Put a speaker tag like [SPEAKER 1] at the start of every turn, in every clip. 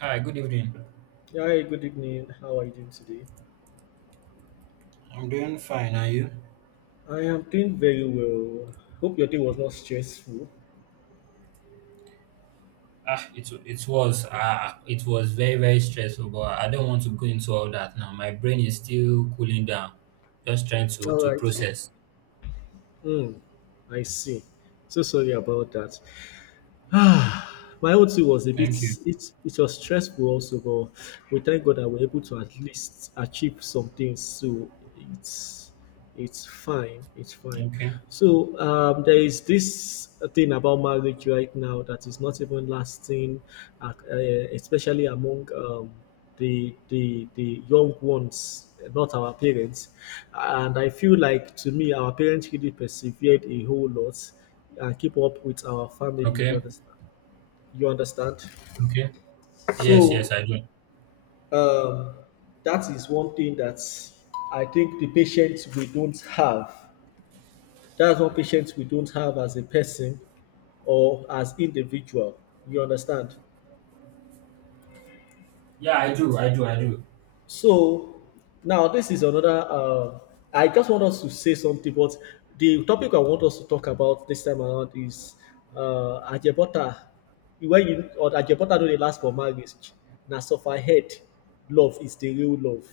[SPEAKER 1] Hi, good evening.
[SPEAKER 2] Yeah, hi, good evening. How are you doing today?
[SPEAKER 1] I'm doing fine, are you?
[SPEAKER 2] I am doing very well. Hope your day was not stressful.
[SPEAKER 1] It was it was very very stressful, but I don't want to go into all that now. My brain is still cooling down, just trying to
[SPEAKER 2] All
[SPEAKER 1] to
[SPEAKER 2] right.
[SPEAKER 1] process.
[SPEAKER 2] Hmm. I see. So sorry about that. Ah, my own too was a bit.
[SPEAKER 1] Thank you.
[SPEAKER 2] It was stressful also, but we thank God that we're able to at least achieve some things. So it's fine. It's fine.
[SPEAKER 1] Okay.
[SPEAKER 2] There is this thing about marriage right now that is not even lasting, uh, uh, especially among the young ones, not our parents. And I feel like to me, our parents really persevered a whole lot and keep up with our family. You
[SPEAKER 1] Okay.
[SPEAKER 2] understand? You understand?
[SPEAKER 1] Okay. Yes.
[SPEAKER 2] So
[SPEAKER 1] Yes, I do.
[SPEAKER 2] um, that is one thing that I think the patience we don't have. That's one patience we don't have as a person or as individual. You understand?
[SPEAKER 1] Yeah, I do. I do. I do.
[SPEAKER 2] So now this is another. I just want us to say something, but the topic I want us to talk about this time around is Ajebota. When you or Ajebota do the last for marriage, na suffer head. Love is the real love.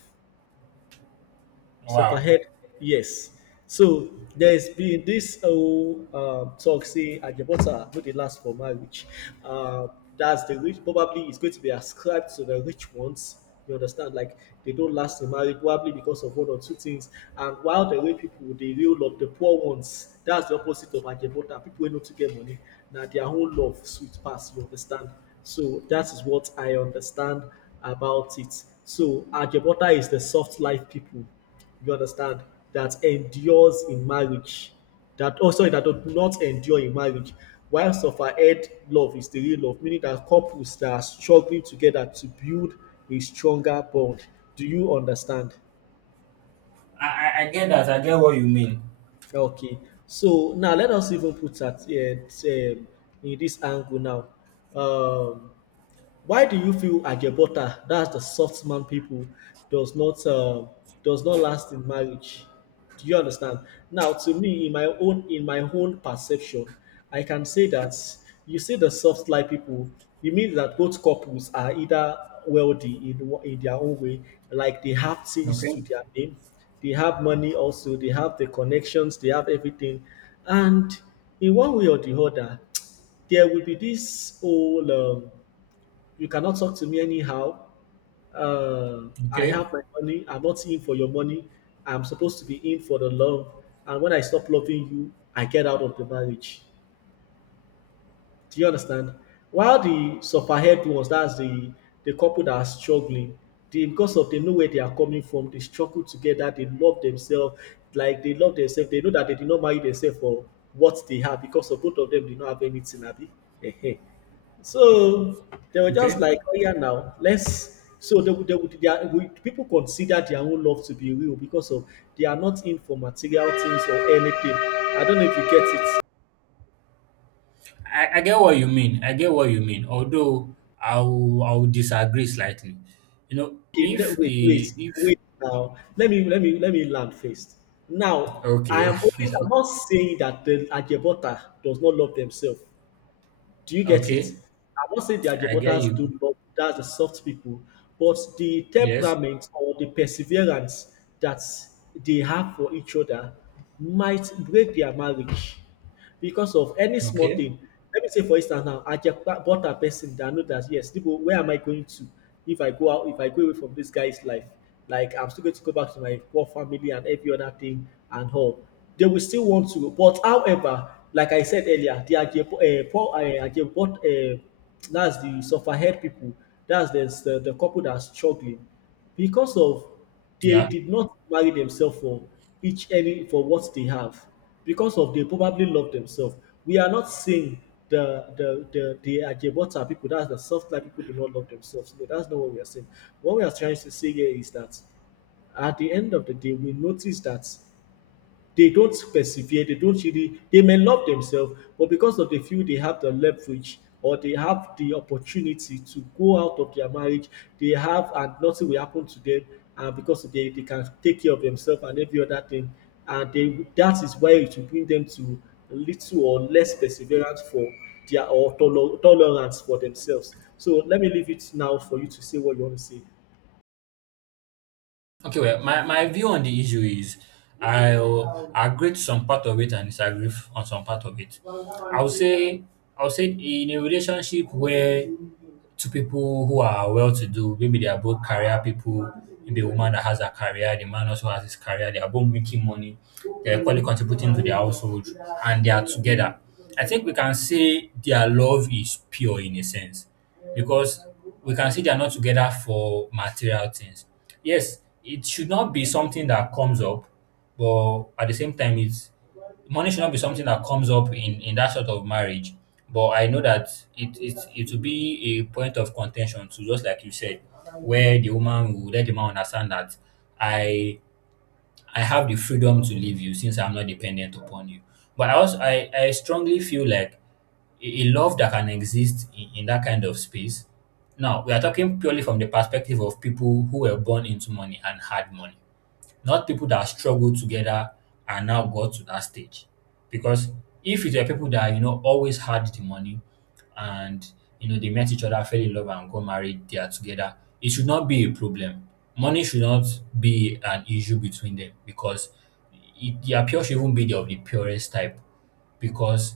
[SPEAKER 2] So for
[SPEAKER 1] Wow.
[SPEAKER 2] head, yes. So there's been this whole talk say Ajebota no dey last for marriage. Uh, that's the rich probably is going to be ascribed to the rich ones. You understand? Like they don't last in marriage probably because of one or two things. And while the rich people they real love the poor ones, that's the opposite of Ajebota. People wey no to get money. Now their whole love sweet pass, you understand? So that is what I understand about it. So Ajebota is the soft life people, you understand, that endures in marriage, that, oh sorry, that does not endure in marriage, while suffered love is the real love, meaning that couples that are struggling together to build a stronger bond. Do you understand?
[SPEAKER 1] I get that. I get what you mean.
[SPEAKER 2] Okay, so now let us even put at in this angle now. um Why do you feel Ajebota, that's the soft man people, does not uh, does not last in marriage? Do you understand? Now, to me, in my own perception, I can say that you see the soft lie people. You mean that both couples are either wealthy in in their own way, like they have things
[SPEAKER 1] Okay.
[SPEAKER 2] to their name, they have money also, they have the connections, they have everything, and in one way or the other, there will be this whole. You cannot talk to me anyhow. I
[SPEAKER 1] Okay.
[SPEAKER 2] have my money. I'm not in for your money. I'm supposed to be in for the love. And when I stop loving you, I get out of the marriage. Do you understand? While the sufferhead ones, that's the couple that are struggling, they, because of they know where they are coming from, they struggle together, they love themselves, like they love themselves. They know that they did not marry themselves for what they have because of both of them did not have anything, Abby. Ehe. So they were just
[SPEAKER 1] Okay.
[SPEAKER 2] like, oh yeah, now let's. So they, would- they, would- they are, we, people consider their own love to be real because of they are not in for material things or anything. I don't know if you get it.
[SPEAKER 1] I get what you mean. I get what you mean. Although I will disagree slightly. You know,
[SPEAKER 2] Okay,
[SPEAKER 1] if
[SPEAKER 2] wait, wait,
[SPEAKER 1] a if
[SPEAKER 2] wait. Now let me land first. Now I
[SPEAKER 1] Okay.
[SPEAKER 2] am always I'm not saying that the Ajebota does not love themselves. Do you get it?
[SPEAKER 1] Okay.
[SPEAKER 2] I'm not saying the
[SPEAKER 1] I get
[SPEAKER 2] Ajebotas
[SPEAKER 1] you.
[SPEAKER 2] do not, that's the soft people, but the
[SPEAKER 1] Yes.
[SPEAKER 2] temperament or the perseverance that they have for each other might break their marriage because of any small
[SPEAKER 1] Okay.
[SPEAKER 2] thing. Let me say, for instance, now I just bought a person that I know that yes, people, where am I going to if I go out, if I go away from this guy's life? Like I'm still going to go back to my poor family and every other thing and all. They will still want to, but however, like I said earlier, the Ajebo, that's the sufferhead people, that's the couple that's struggling because of they
[SPEAKER 1] Yeah.
[SPEAKER 2] did not marry themselves for each any for what they have because of they probably love themselves. We are not saying the Ajebota people, that's the soft life people, do not love themselves. No, that's not what we are saying. What we are trying to say here is that at the end of the day, we notice that they don't persevere, they don't really, they may love themselves, but because of the feel they have the leverage or they have the opportunity to go out of their marriage, they have and nothing will happen to them, and because they can take care of themselves and every other thing, and they that is why it will bring them to little or less perseverance for their or tolerance for themselves. So let me leave it now for you to say what you want to say.
[SPEAKER 1] Okay. Well, my view on the issue is I'll agree to some part of it and disagree on some part of it. I would say I would say in a relationship where two people who are well to do, maybe they are both career people, maybe a woman that has a career, the man also has his career, they are both making money, they're equally contributing to the household, and they are together. I think we can say their love is pure in a sense because we can see they are not together for material things. Yes, it should not be something that comes up, but at the same time, it's money should not be something that comes up in that sort of marriage. But I know that it will be a point of contention. So just like you said, where the woman will let the man understand that I I have the freedom to leave you since I'm not dependent upon you. But I also, I strongly feel like a love that can exist in that kind of space. Now we are talking purely from the perspective of people who were born into money and had money, not people that struggled together and now got to that stage. Because if it were people that, you know, always had the money and, you know, they met each other, fell in love and got married, they are together, it should not be a problem. Money should not be an issue between them because their pure should even be of the purest type because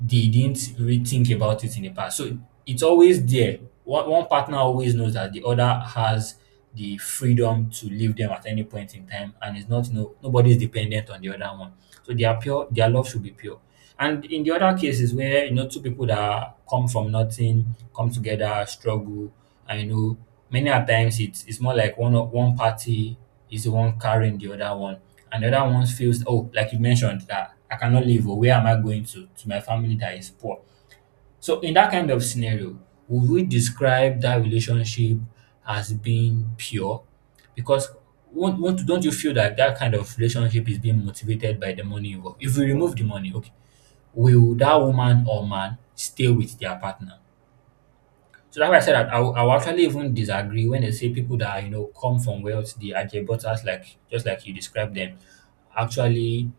[SPEAKER 1] they didn't really think about it in the past. So it's always there. One partner always knows that the other has the freedom to leave them at any point in time, and it's not no nobody's dependent on the other one. So their pure. Their love should be pure. And in the other cases where you know two people that come from nothing come together, struggle, I know many a times it's more like one party is the one carrying the other one, and the other one feels, oh, like you mentioned, that I cannot live, or where am I going to my family that is poor. So in that kind of scenario, would we describe that relationship as being pure? Because won't, don't you feel that that kind of relationship is being motivated by the money involved? If we remove the money, okay, will that woman or man stay with their partner? So that's why I said that I will actually even disagree when they say people that, you know, come from wealth, the Ajebutas, like just like you described them, actually,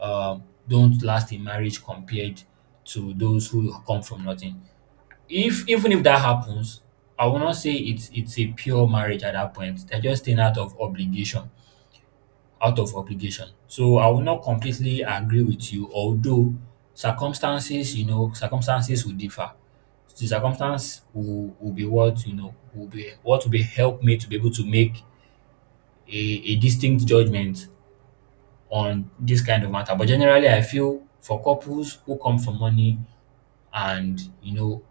[SPEAKER 1] don't last in marriage compared to those who come from nothing. If Even if that happens, I will not say it's a pure marriage at that point. They're just staying out of obligation, out of obligation. So I will not completely agree with you, although circumstances, you know, circumstances will differ. The circumstance will be what, you know, will be what will be, help me to be able to make a distinct judgment on this kind of matter. But generally I feel for couples who come for money, and, you know,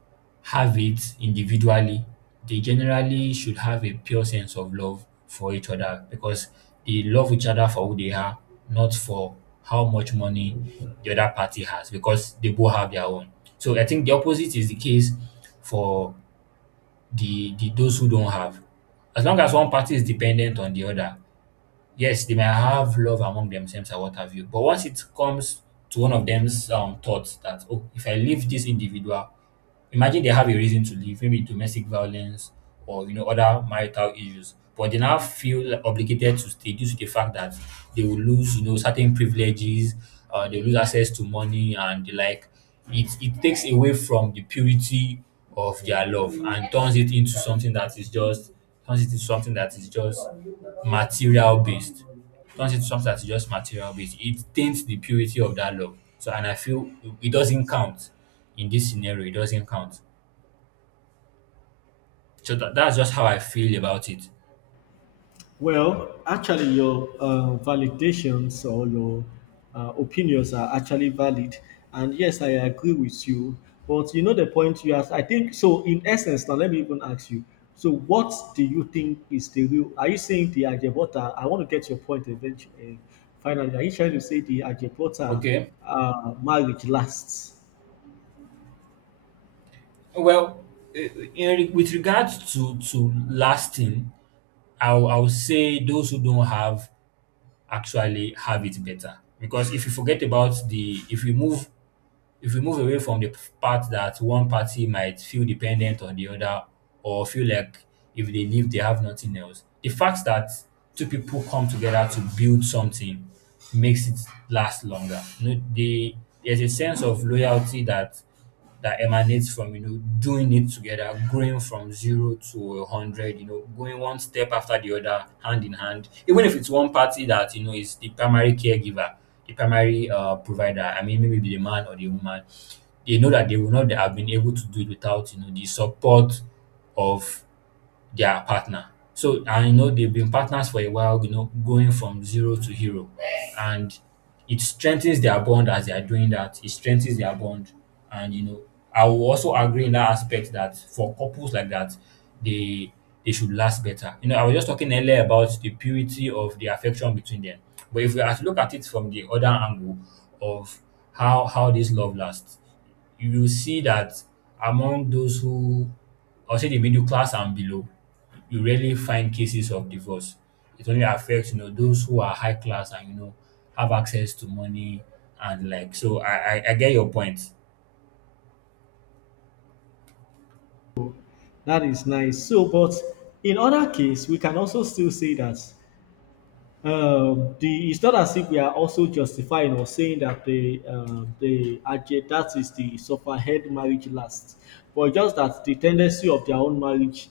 [SPEAKER 1] have it individually, they generally should have a pure sense of love for each other because they love each other for who they are, not for how much money the other party has because they both have their own. So I think the opposite is the case for the those who don't have. As long as one party is dependent on the other, yes, they may have love among themselves or what have you. But once it comes to one of them's thoughts that, oh, if I leave this individual, imagine they have a reason to leave, maybe domestic violence or, you know, other marital issues. But they now feel obligated to stay due to the fact that they will lose, you know, certain privileges, they will lose access to money and the like. It takes away from the purity of their love and turns it into something that is just turns it into something that is just material based. Turns into something that's just material based. It taints the purity of that love. So, and I feel it doesn't count in this scenario. It doesn't count. So that's just how I feel about it.
[SPEAKER 2] Well, actually, your validations or your opinions are actually valid, and yes, I agree with you. But you know the point you asked. I think so. In essence, now let me even ask you. So, what do you think is the real? Are you saying the Ajebota? I want to get your point eventually. Finally, are you trying to say the Ajebota
[SPEAKER 1] Okay.
[SPEAKER 2] marriage lasts?
[SPEAKER 1] Well, with regards to lasting, I'll say those who don't have actually have it better because if you forget about the if we move away from the part that one party might feel dependent on the other or feel like if they leave they have nothing else, the fact that two people come together to build something makes it last longer. You know, they, there's a sense of loyalty that emanates from, you know, doing it together, growing from zero to 100, you know, going one step after the other, hand in hand. Even if it's one party that, you know, is the primary caregiver, the primary provider, I mean, maybe the man or the woman, they know that they will not have been able to do it without, you know, the support of their partner. So, and you know, they've been partners for a while, you know, going from zero to hero. And it strengthens their bond as they are doing that. It strengthens their bond. And, you know, I will also agree in that aspect that for couples like that, they they should last better. You know, I was just talking earlier about the purity of the affection between them. But if we are to look at it from the other angle of how this love lasts, you will see that among those who, I'll say the middle class and below, you rarely find cases of divorce. It only affects, you know, those who are high class and, you know, have access to money and like, so I get your point.
[SPEAKER 2] That is nice. So, but in other case, we can also still say that. The it's not as if we are also justifying or saying that the Ajay, that is the sufferhead marriage, lasts, but just that the tendency of their own marriage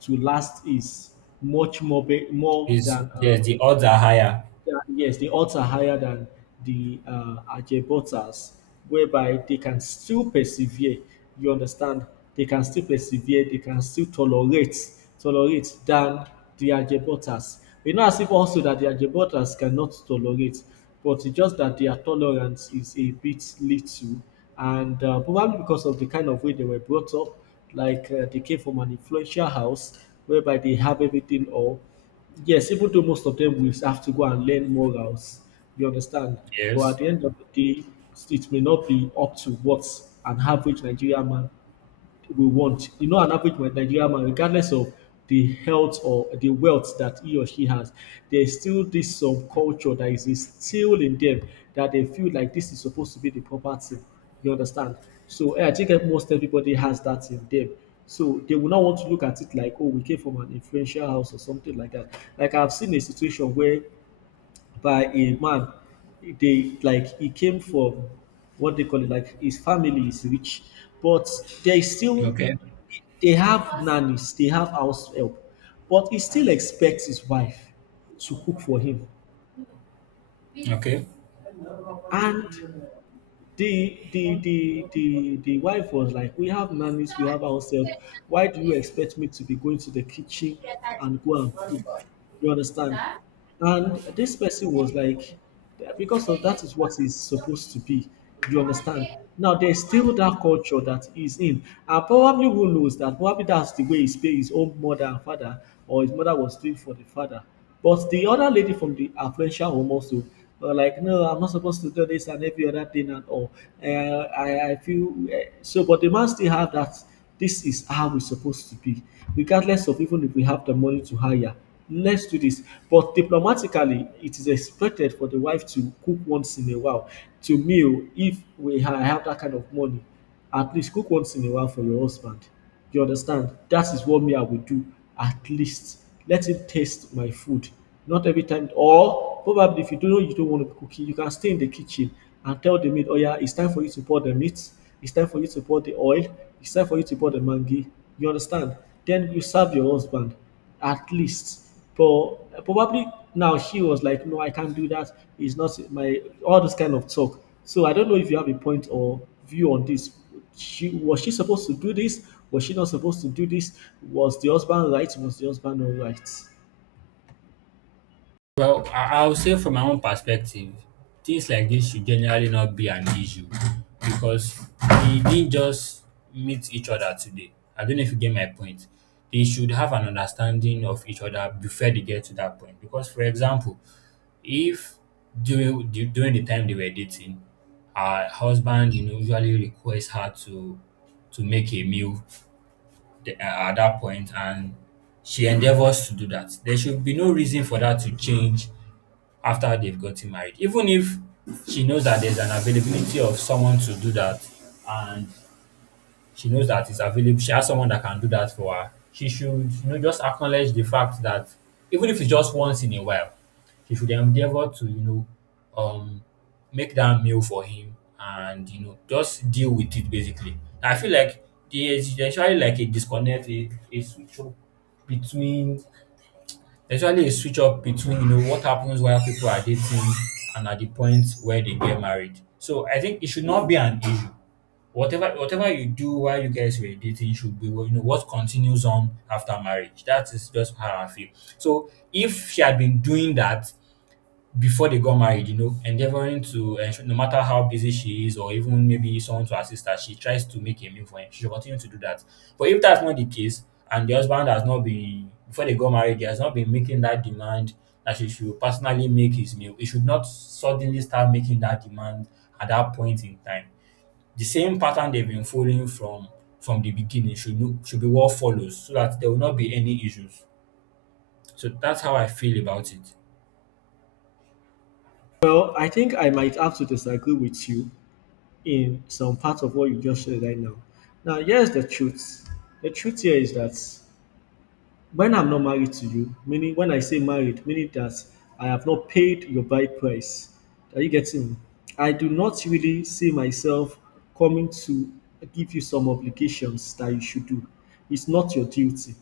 [SPEAKER 2] to last is much more more
[SPEAKER 1] Is
[SPEAKER 2] than
[SPEAKER 1] Yes, the odds are higher.
[SPEAKER 2] yeah, yes, the odds are higher than the Ajebotas, whereby they can still persevere. You understand? They can still persevere. They can still tolerate than the Ajebotas. You know, as if also that the Ajebotas cannot tolerate, but it's just that their tolerance is a bit little, and probably because of the kind of way they were brought up, like they came from an influential house whereby they have everything all. Yes, even though most of them will have to go and learn more routes, you understand? But at
[SPEAKER 1] Yes.
[SPEAKER 2] the end of the day, it may not be up to what an average Nigerian man we want. You know, an average Nigerian man, regardless of the health or the wealth that he or she has, there's still this some culture that is instilled in them that they feel like this is supposed to be the proper thing. You understand? So eh, I think that most everybody has that in them. So they will not want to look at it like, oh, we came from an influential house or something like that. Like I've seen a situation where by a man. They like he came from what they call it, like his family is rich, but they still
[SPEAKER 1] Okay.
[SPEAKER 2] they have nannies, they have house help, but he still expects his wife to cook for him.
[SPEAKER 1] Okay.
[SPEAKER 2] And the the wife was like, we have nannies, we have ourselves, why do you expect me to be going to the kitchen and go and cook, you understand? And this person was like, "Yeah, because of that is what is supposed to be, you understand, now there's still that culture that he's in, and probably who knows that probably that's the way his own mother and father or his mother was doing for the father, but the other lady from the affluential home also were like, no, I'm not supposed to do this and every other thing and all. I feel so, but the man still have that. This is how we're supposed to be, regardless of even if we have the money to hire. Let's do this. But diplomatically, it is expected for the wife to cook once in a while to meal if we have that kind of money. At least cook once in a while for your husband. You understand? That is what me I will do at least. Let him taste my food. Not every time, or probably if you don't know you don't want to cook it, you can stay in the kitchen and tell the maid, oh yeah, it's time for you to pour the meat, it's time for you to pour the oil, it's time for you to pour the mangi. You understand? Then you serve your husband at least. But probably now she was like, no, I can't do that. It's not my all this kind of talk. So I don't know if you have a point or view on this. She was she supposed to do this? Was she not supposed to do this? Was the husband right? Was the husband not right?
[SPEAKER 1] Well, I'll say from my own perspective, things like this should generally not be an issue because they didn't just meet each other today. I don't know if you get my point. They should have an understanding of each other before they get to that point. Because, for example, if during during the time they were dating, her husband, you know, usually requests her to make a meal the- uh, at that point, and she endeavors to do that, there should be no reason for that to change after they've gotten married. Even if she knows that there's an availability of someone to do that, and she knows that it's available, she has someone that can do that for her, she should, you know, just acknowledge the fact that even if it's just once in a while, she should endeavor to, you know, um, make that meal for him and, you know, just deal with it basically. I feel like there's usually like a disconnect, a switch up between, there's usually a switch up between, you know, what happens while people are dating and at the point where they get married. So I think it should not be an issue. Whatever you do while you guys were dating should be, well, you know, what continues on after marriage. That is just how I feel. So if she had been doing that before they got married, you know, endeavoring to ensure no matter how busy she is, or even maybe someone to assist her, she tries to make a meal for him, she should continue to do that. But if that's not the case, and the husband has not been, before they got married, he has not been making that demand that she should personally make his meal, he should not suddenly start making that demand at that point in time. The same pattern they've been following from the beginning, should be what follows, so that there will not be any issues. So that's how I feel about it.
[SPEAKER 2] Well, I think I might have to disagree with you in some part of what you just said right now. Now, here's the truth. The truth here is that when I'm not married to you, meaning when I say married, meaning that I have not paid your bride price. Are you getting me? I do not really see myself coming to give you some obligations that you should do. It's not your duty.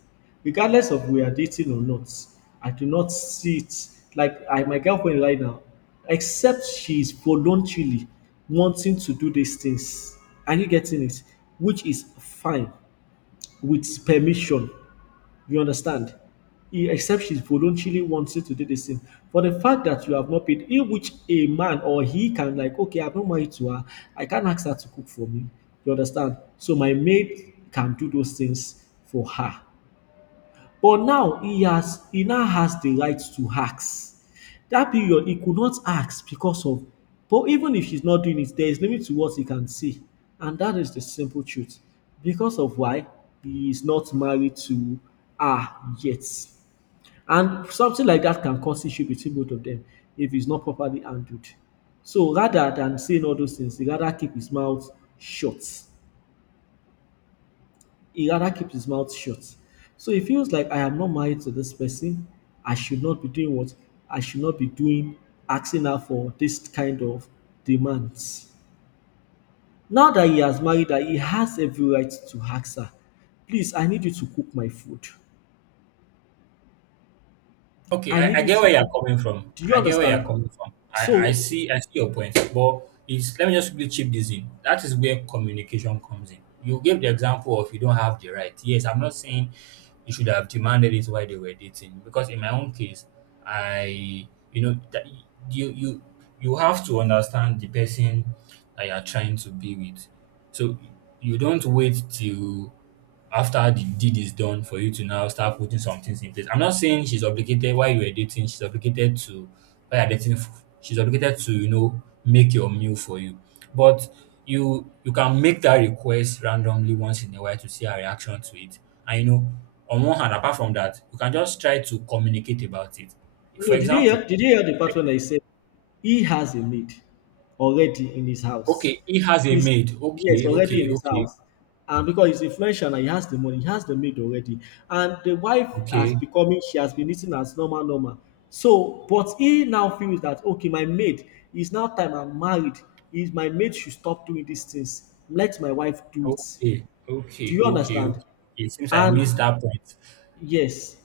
[SPEAKER 2] Regardless of we are dating or not, I do not see it like I my girlfriend right now, except she is voluntarily wanting to do these things. Are you getting it? Which is fine, with permission, you understand? He Except she voluntarily wanted to do this thing. For the fact that you have not paid, in which a man or he can, like, okay, I'm not married to her, I can't ask her to cook for me. You understand? So my maid can do those things for her. But now he now has the right to ask. That period he could not ask because of, but even if he's not doing it, there is limit to what he can say. And that is the simple truth. Because of why he is not married to her yet. And something like that can cause issue between both of them if it's not properly handled. So rather than saying all those things, shut he rather keeps his mouth shut. So he feels like I am not married to this person. I should not be doing what I should not be doing, asking her for this kind of demands. Now that he has married her, he has every right to ask her, please, I need you to cook my food.
[SPEAKER 1] Okay,
[SPEAKER 2] I
[SPEAKER 1] I
[SPEAKER 2] need
[SPEAKER 1] I
[SPEAKER 2] you
[SPEAKER 1] get
[SPEAKER 2] to
[SPEAKER 1] where you're
[SPEAKER 2] cook.
[SPEAKER 1] coming from.
[SPEAKER 2] Do you
[SPEAKER 1] I get where
[SPEAKER 2] understand?
[SPEAKER 1] you're coming from. I
[SPEAKER 2] So,
[SPEAKER 1] see I see your point, but it's let me just quickly chip this in. That is where communication comes in. You gave the example of you don't have the right. Yes, I'm not saying you should have demanded it while they were dating because in my own case, I you know that you you have to understand the person that you're trying to be with. So you don't wait till after the deed is done for you to now start putting some things in place. I'm not saying she's obligated while you were dating, she's obligated to while you're dating, she's obligated to, make your meal for you. But you can make that request randomly once in a while to see her reaction to it. And you know, on one hand, apart from that, you can just try to communicate about it. For
[SPEAKER 2] no,
[SPEAKER 1] example,
[SPEAKER 2] did you hear the part when I said he has a maid already in his house.
[SPEAKER 1] okay, he has a
[SPEAKER 2] He's,
[SPEAKER 1] maid.
[SPEAKER 2] yes,
[SPEAKER 1] Okay,
[SPEAKER 2] already in
[SPEAKER 1] okay,
[SPEAKER 2] his
[SPEAKER 1] okay,
[SPEAKER 2] house. And because he's influential and he has the money, he has the maid already. And the wife has
[SPEAKER 1] okay,
[SPEAKER 2] becoming, she has been eating as normal, normal. So, but he now feels that okay, my maid is now time I'm married. Is my maid should stop doing these things. Let my wife do it.
[SPEAKER 1] okay,
[SPEAKER 2] Do
[SPEAKER 1] okay,
[SPEAKER 2] you
[SPEAKER 1] okay,
[SPEAKER 2] understand?
[SPEAKER 1] okay. It seems I
[SPEAKER 2] And
[SPEAKER 1] missed that point.
[SPEAKER 2] yes,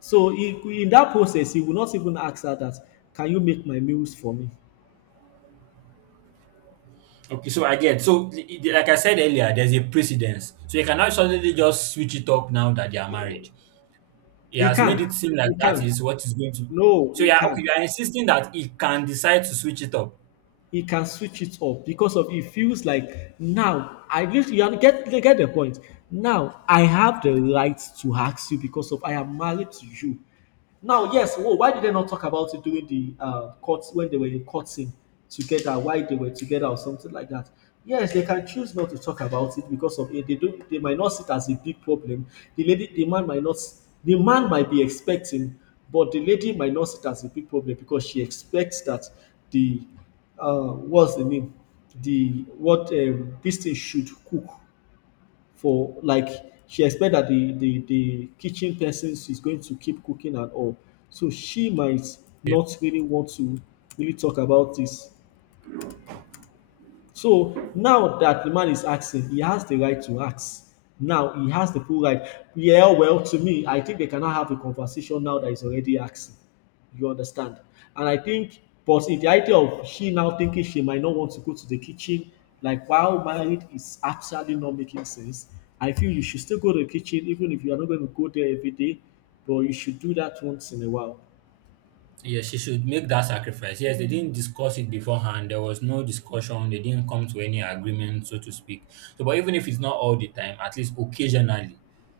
[SPEAKER 2] so he, in that process, he will not even ask her that, can you make my meals for me?
[SPEAKER 1] Okay, so again, like I said earlier, there's a precedence. So you cannot suddenly just switch it up now that they are married. He
[SPEAKER 2] He
[SPEAKER 1] has made
[SPEAKER 2] can.
[SPEAKER 1] it seem like
[SPEAKER 2] He
[SPEAKER 1] that
[SPEAKER 2] can.
[SPEAKER 1] is what is going to.
[SPEAKER 2] No,
[SPEAKER 1] So
[SPEAKER 2] he
[SPEAKER 1] yeah,
[SPEAKER 2] can.
[SPEAKER 1] okay, you are insisting that he can decide to switch it up.
[SPEAKER 2] He can switch it up because of he feels like now I get you, get the point. Now I have the right to ask you because of I am married to you. Now, yes, whoa, why did they not talk about it during the court when they were in court scene together? Why they were together or something like that? Yes, they can choose not to talk about it because of it. They do. They might not see it as a big problem. The lady, the man might not. The man might be expecting, but the lady might not see it as a big problem because she expects that the what's the name? The what, this thing should cook for. Like she expect that the kitchen person is going to keep cooking and all, so she might not really want to really talk about this. So now that the man is asking, he has the right to ask. Now he has the full right. Yeah, well, to me, I think they cannot have a conversation now that is already asking. You understand? And I think, but in the idea of she now thinking she might not want to go to the kitchen, like while married is absolutely not making sense. I feel you should still go to the kitchen, even if you are not going to go there every day, but you should do that once in a while.
[SPEAKER 1] Yes, she should make that sacrifice. Yes, they didn't discuss it beforehand. There was no discussion. They didn't come to any agreement, so to speak. So, but even if it's not all the time, at least occasionally,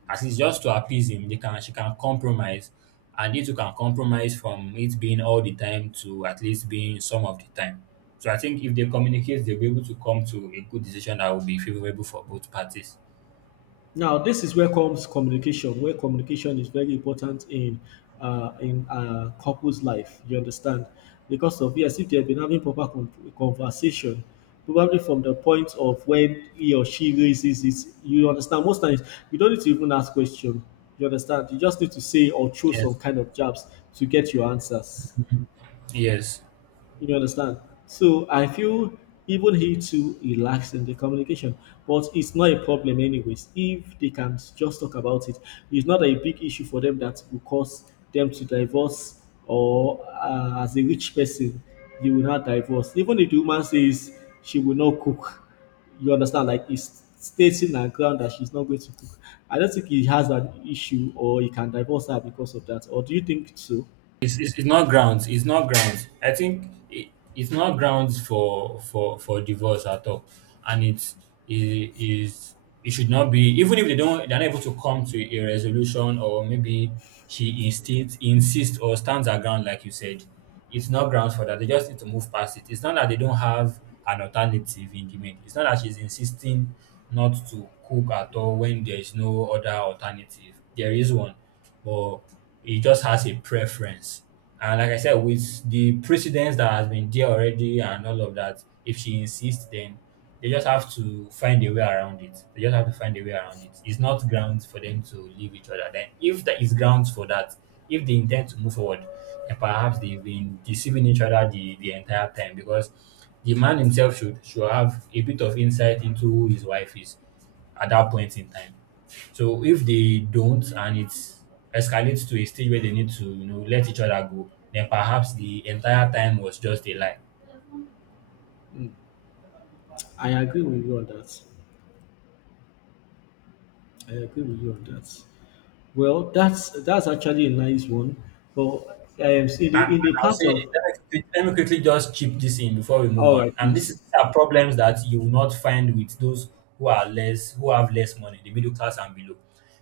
[SPEAKER 1] at least just to appease him, they can she can compromise, and it too can compromise from it being all the time to at least being some of the time. So I think if they communicate, they'll be able to come to a good decision that will be favorable for both parties.
[SPEAKER 2] Now, this is where comes communication, where communication is very important in, in a couple's life. You understand? Because of yes, if they have been having proper conversation, probably from the point of when he or she raises it, you understand. Most times, you don't need to even ask question. You understand? You just need to say or throw some
[SPEAKER 1] Yes.
[SPEAKER 2] kind of jabs to get your answers.
[SPEAKER 1] Yes.
[SPEAKER 2] You understand? So I feel even he too he lacks in the communication, but it's not a problem anyways. If they can just talk about it, it's not a big issue for them that will cause them to divorce or, as a rich person, you will not divorce. Even if the woman says she will not cook, you understand? Like it's stating her ground that she's not going to cook. I don't think he has an issue or he can divorce her because of that. Or do you think so?
[SPEAKER 1] It's not grounds. It's not grounds. I think it's not grounds for for divorce at all, and it's it is it should not be even if they're not able to come to a resolution, or maybe she insists insists or stands her ground like you said. It's not grounds for that. They just need to move past it. It's not that they don't have an alternative in the maid. It's not that she's insisting not to cook at all when there is no other alternative. There is one, but he just has a preference. And like I said, with the precedence that has been there already and all of that, if she insists, then they just have to find a way around it. They just have to find a way around it. It's not grounds for them to leave each other. Then, if there is grounds for that, if they intend to move forward, then perhaps they've been deceiving each other the entire time, because the man himself should have a bit of insight into who his wife is at that point in time. So if they don't, and it escalates to a stage where they need to, you know, let each other go, then perhaps the entire time was just a lie.
[SPEAKER 2] I agree with you on that. I agree with you on that. Well, that's actually a nice one. But
[SPEAKER 1] And,
[SPEAKER 2] in the
[SPEAKER 1] and I'll
[SPEAKER 2] part
[SPEAKER 1] say,
[SPEAKER 2] of,
[SPEAKER 1] let me quickly just chip this in before we move
[SPEAKER 2] all
[SPEAKER 1] on.
[SPEAKER 2] right,
[SPEAKER 1] And this is,
[SPEAKER 2] please.
[SPEAKER 1] these are problems that you will not find with those who are less, who have less money, the middle class and below.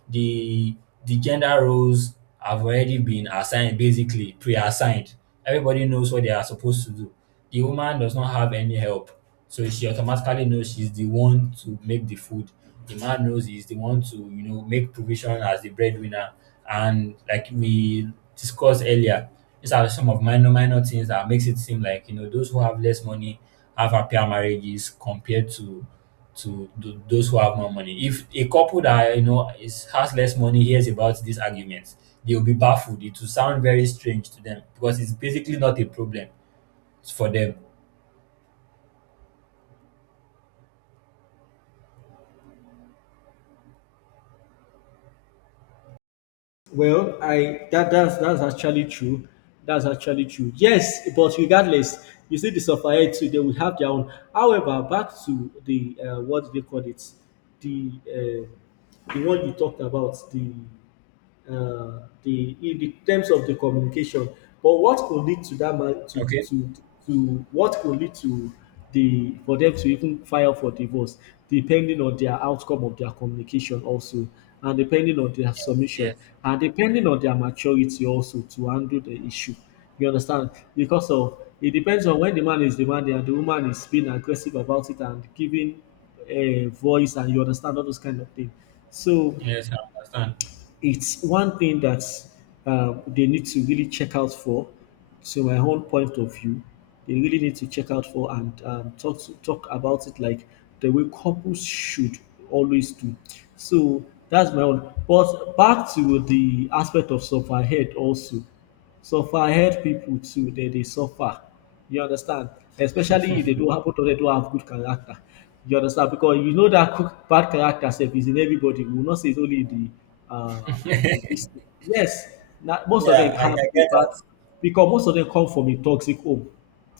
[SPEAKER 1] The the gender roles have already been assigned, basically pre-assigned. Everybody knows what they are supposed to do. The woman does not have any help, so she automatically knows she's the one to make the food. The man knows he's the one to, you know, make provision as the breadwinner. And like we discussed earlier, these are some of minor things that makes it seem like, you know, those who have less money have happier marriages compared to those who have more money. If a couple that you know is has less money hears about these arguments, they will be baffled. It will sound very strange to them because it's basically not a problem for them.
[SPEAKER 2] Well, I that's actually true. That's actually true. Yes, but regardless, you see the supplier too. They will have their own. However, back to the what do they call it? The one you talked about the, the in the terms of the communication. But what could lead to that ma-
[SPEAKER 1] Okay.
[SPEAKER 2] to to what could lead to the for them to even file for divorce depending on their outcome of their communication also and depending on their
[SPEAKER 1] Yes,
[SPEAKER 2] submission
[SPEAKER 1] yes,
[SPEAKER 2] and depending on their maturity also to handle the issue, you understand, because of it depends on when the man is demanding and the woman is being aggressive about it and giving a voice and you understand all those kind of things. So
[SPEAKER 1] yes, I understand.
[SPEAKER 2] it's one thing that, they need to really check out for. To my own point of view, they really need to check out for and, talk about it like the way couples should always do. So that's my own. But back to the aspect of survive head also suffer head people too, they suffer, you understand, especially if they don't have, both of them don't have good character, you understand, because you know that cook bad character sef is in everybody. We will not say it's only the, uh the this thing. Yes, na most of them
[SPEAKER 1] Yeah,
[SPEAKER 2] have
[SPEAKER 1] I
[SPEAKER 2] a
[SPEAKER 1] get
[SPEAKER 2] bad,
[SPEAKER 1] that.
[SPEAKER 2] because most of them come from a toxic home,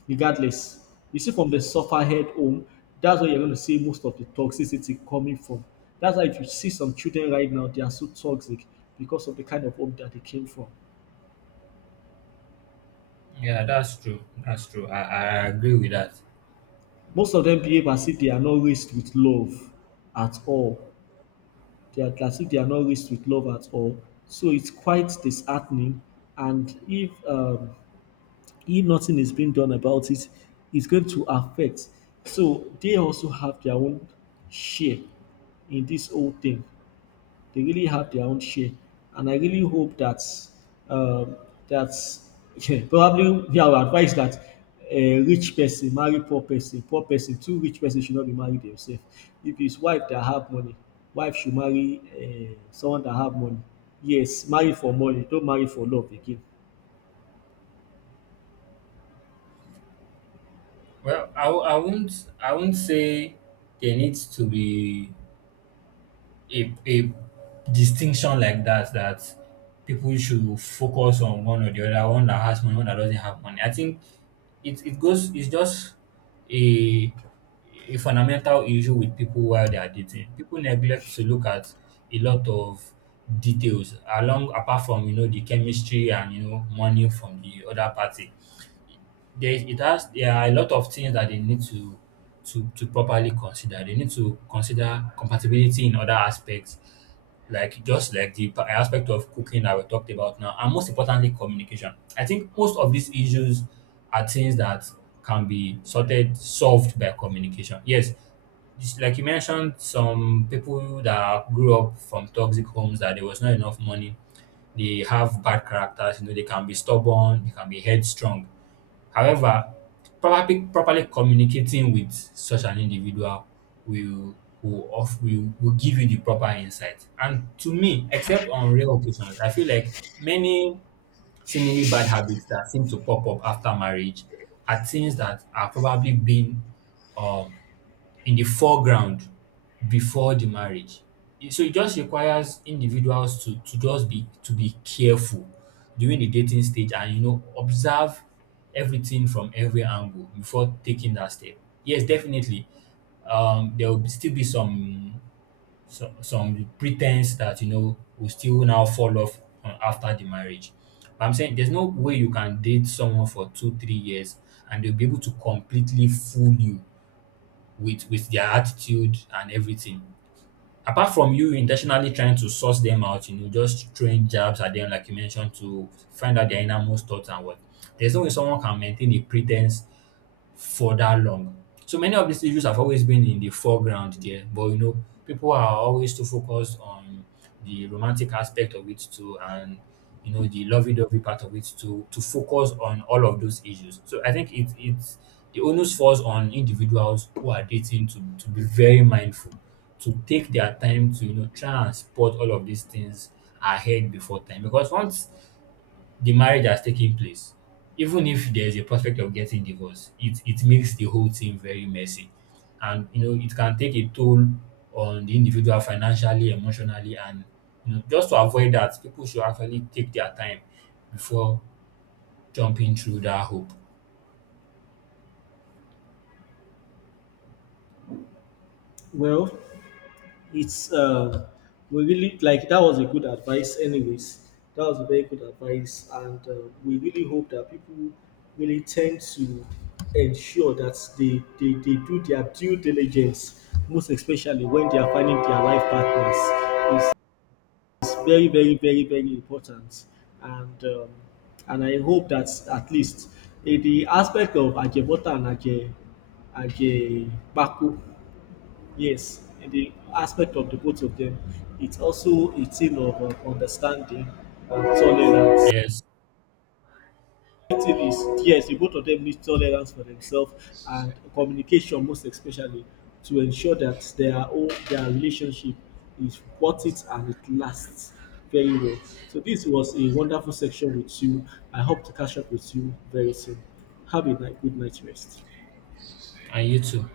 [SPEAKER 2] regardless, you see from the suffer head home, that's where you're going to see most of the toxicity coming from. That's why if you see some children right now they are so toxic because of the kind of home that they came from.
[SPEAKER 1] Yeah, that's true. That's true. I agree with that.
[SPEAKER 2] Most of them behave as if they are not raised with love at all. They are as if they are not raised with love at all. So it's quite disheartening. And if, if nothing is being done about it, it's going to affect. So they also have their own share in this whole thing. They really have their own share, and I really hope that, um, that yeah, probably me I would advise that a rich person marry poor person two rich person should not be married themselves. If it's wife that have money, wife should marry, someone that have money. Yes, marry for money, don't marry for love again.
[SPEAKER 1] Well, I won't, I won't say there needs to be a distinction like that, that people should focus on one or the other, one that has money, one that doesn't have money. I think it goes it's just a a fundamental issue with people while they are dating. People neglect to look at a lot of details along apart from, you know, the chemistry and, you know, money from the other party. There is it has There are a lot of things that they need to to properly consider. They need to consider compatibility in other aspects, just like the aspect of cooking that we talked about now, and most importantly, communication. I think most of these issues are things that can be sorted solved by communication. Yes, it's like you mentioned, some people that grew up from toxic homes that there was not enough money, they have bad characters, you know, they can be stubborn, they can be headstrong. However, properly communicating with such an individual will will, of, will give you the proper insight. And to me, except on rare occasions, I feel like many seemingly bad habits that seem to pop up after marriage are things that have probably been um, in the foreground before the marriage. So it just requires individuals to just be to be careful during the dating stage, and you know, observe everything from every angle before taking that step. Yes, definitely. There will still be some some pretense that, you know, will still now fall off after the marriage. But I'm saying there's no way you can date someone for 2, 3 years and they'll be able to completely fool you with their attitude and everything. Apart from you intentionally trying to source them out, you know, just throwing jabs at them like you mentioned to find out their innermost thoughts and what. There's no way someone can maintain a pretense for that long. So many of these issues have always been in the foreground there, but you know, people are always too focused on the romantic aspect of it too, and you know, the lovey-dovey part of it too, to focus on all of those issues. So I think it's the onus falls on individuals who are dating to be very mindful, to take their time to, you know, try and spot all of these things ahead before time, because once the marriage has taken place, even if there's a prospect of getting divorced, it makes the whole thing very messy, and you know, it can take a toll on the individual financially, emotionally, and you know, just to avoid that, people should actually take their time before jumping through that hoop.
[SPEAKER 2] Well, it's, we really like that was a good advice anyways, that was a very good advice, and, we really hope that people really tend to ensure that they do their due diligence, most especially when they are finding their life partners. it's, it's very very very very important, and, and I hope that at least in the aspect of ajebota and aje ajepako. Yes, in the aspect of the both of them, it's also a thing of, understanding and tolerance.
[SPEAKER 1] Yes.
[SPEAKER 2] The thing is, yes, the both of them need tolerance for themselves and communication, most especially, to ensure that their own their relationship is worth it and it lasts very well. So this was a wonderful section with you. I hope to catch up with you very soon. Have a night, good night rest.
[SPEAKER 1] And you too.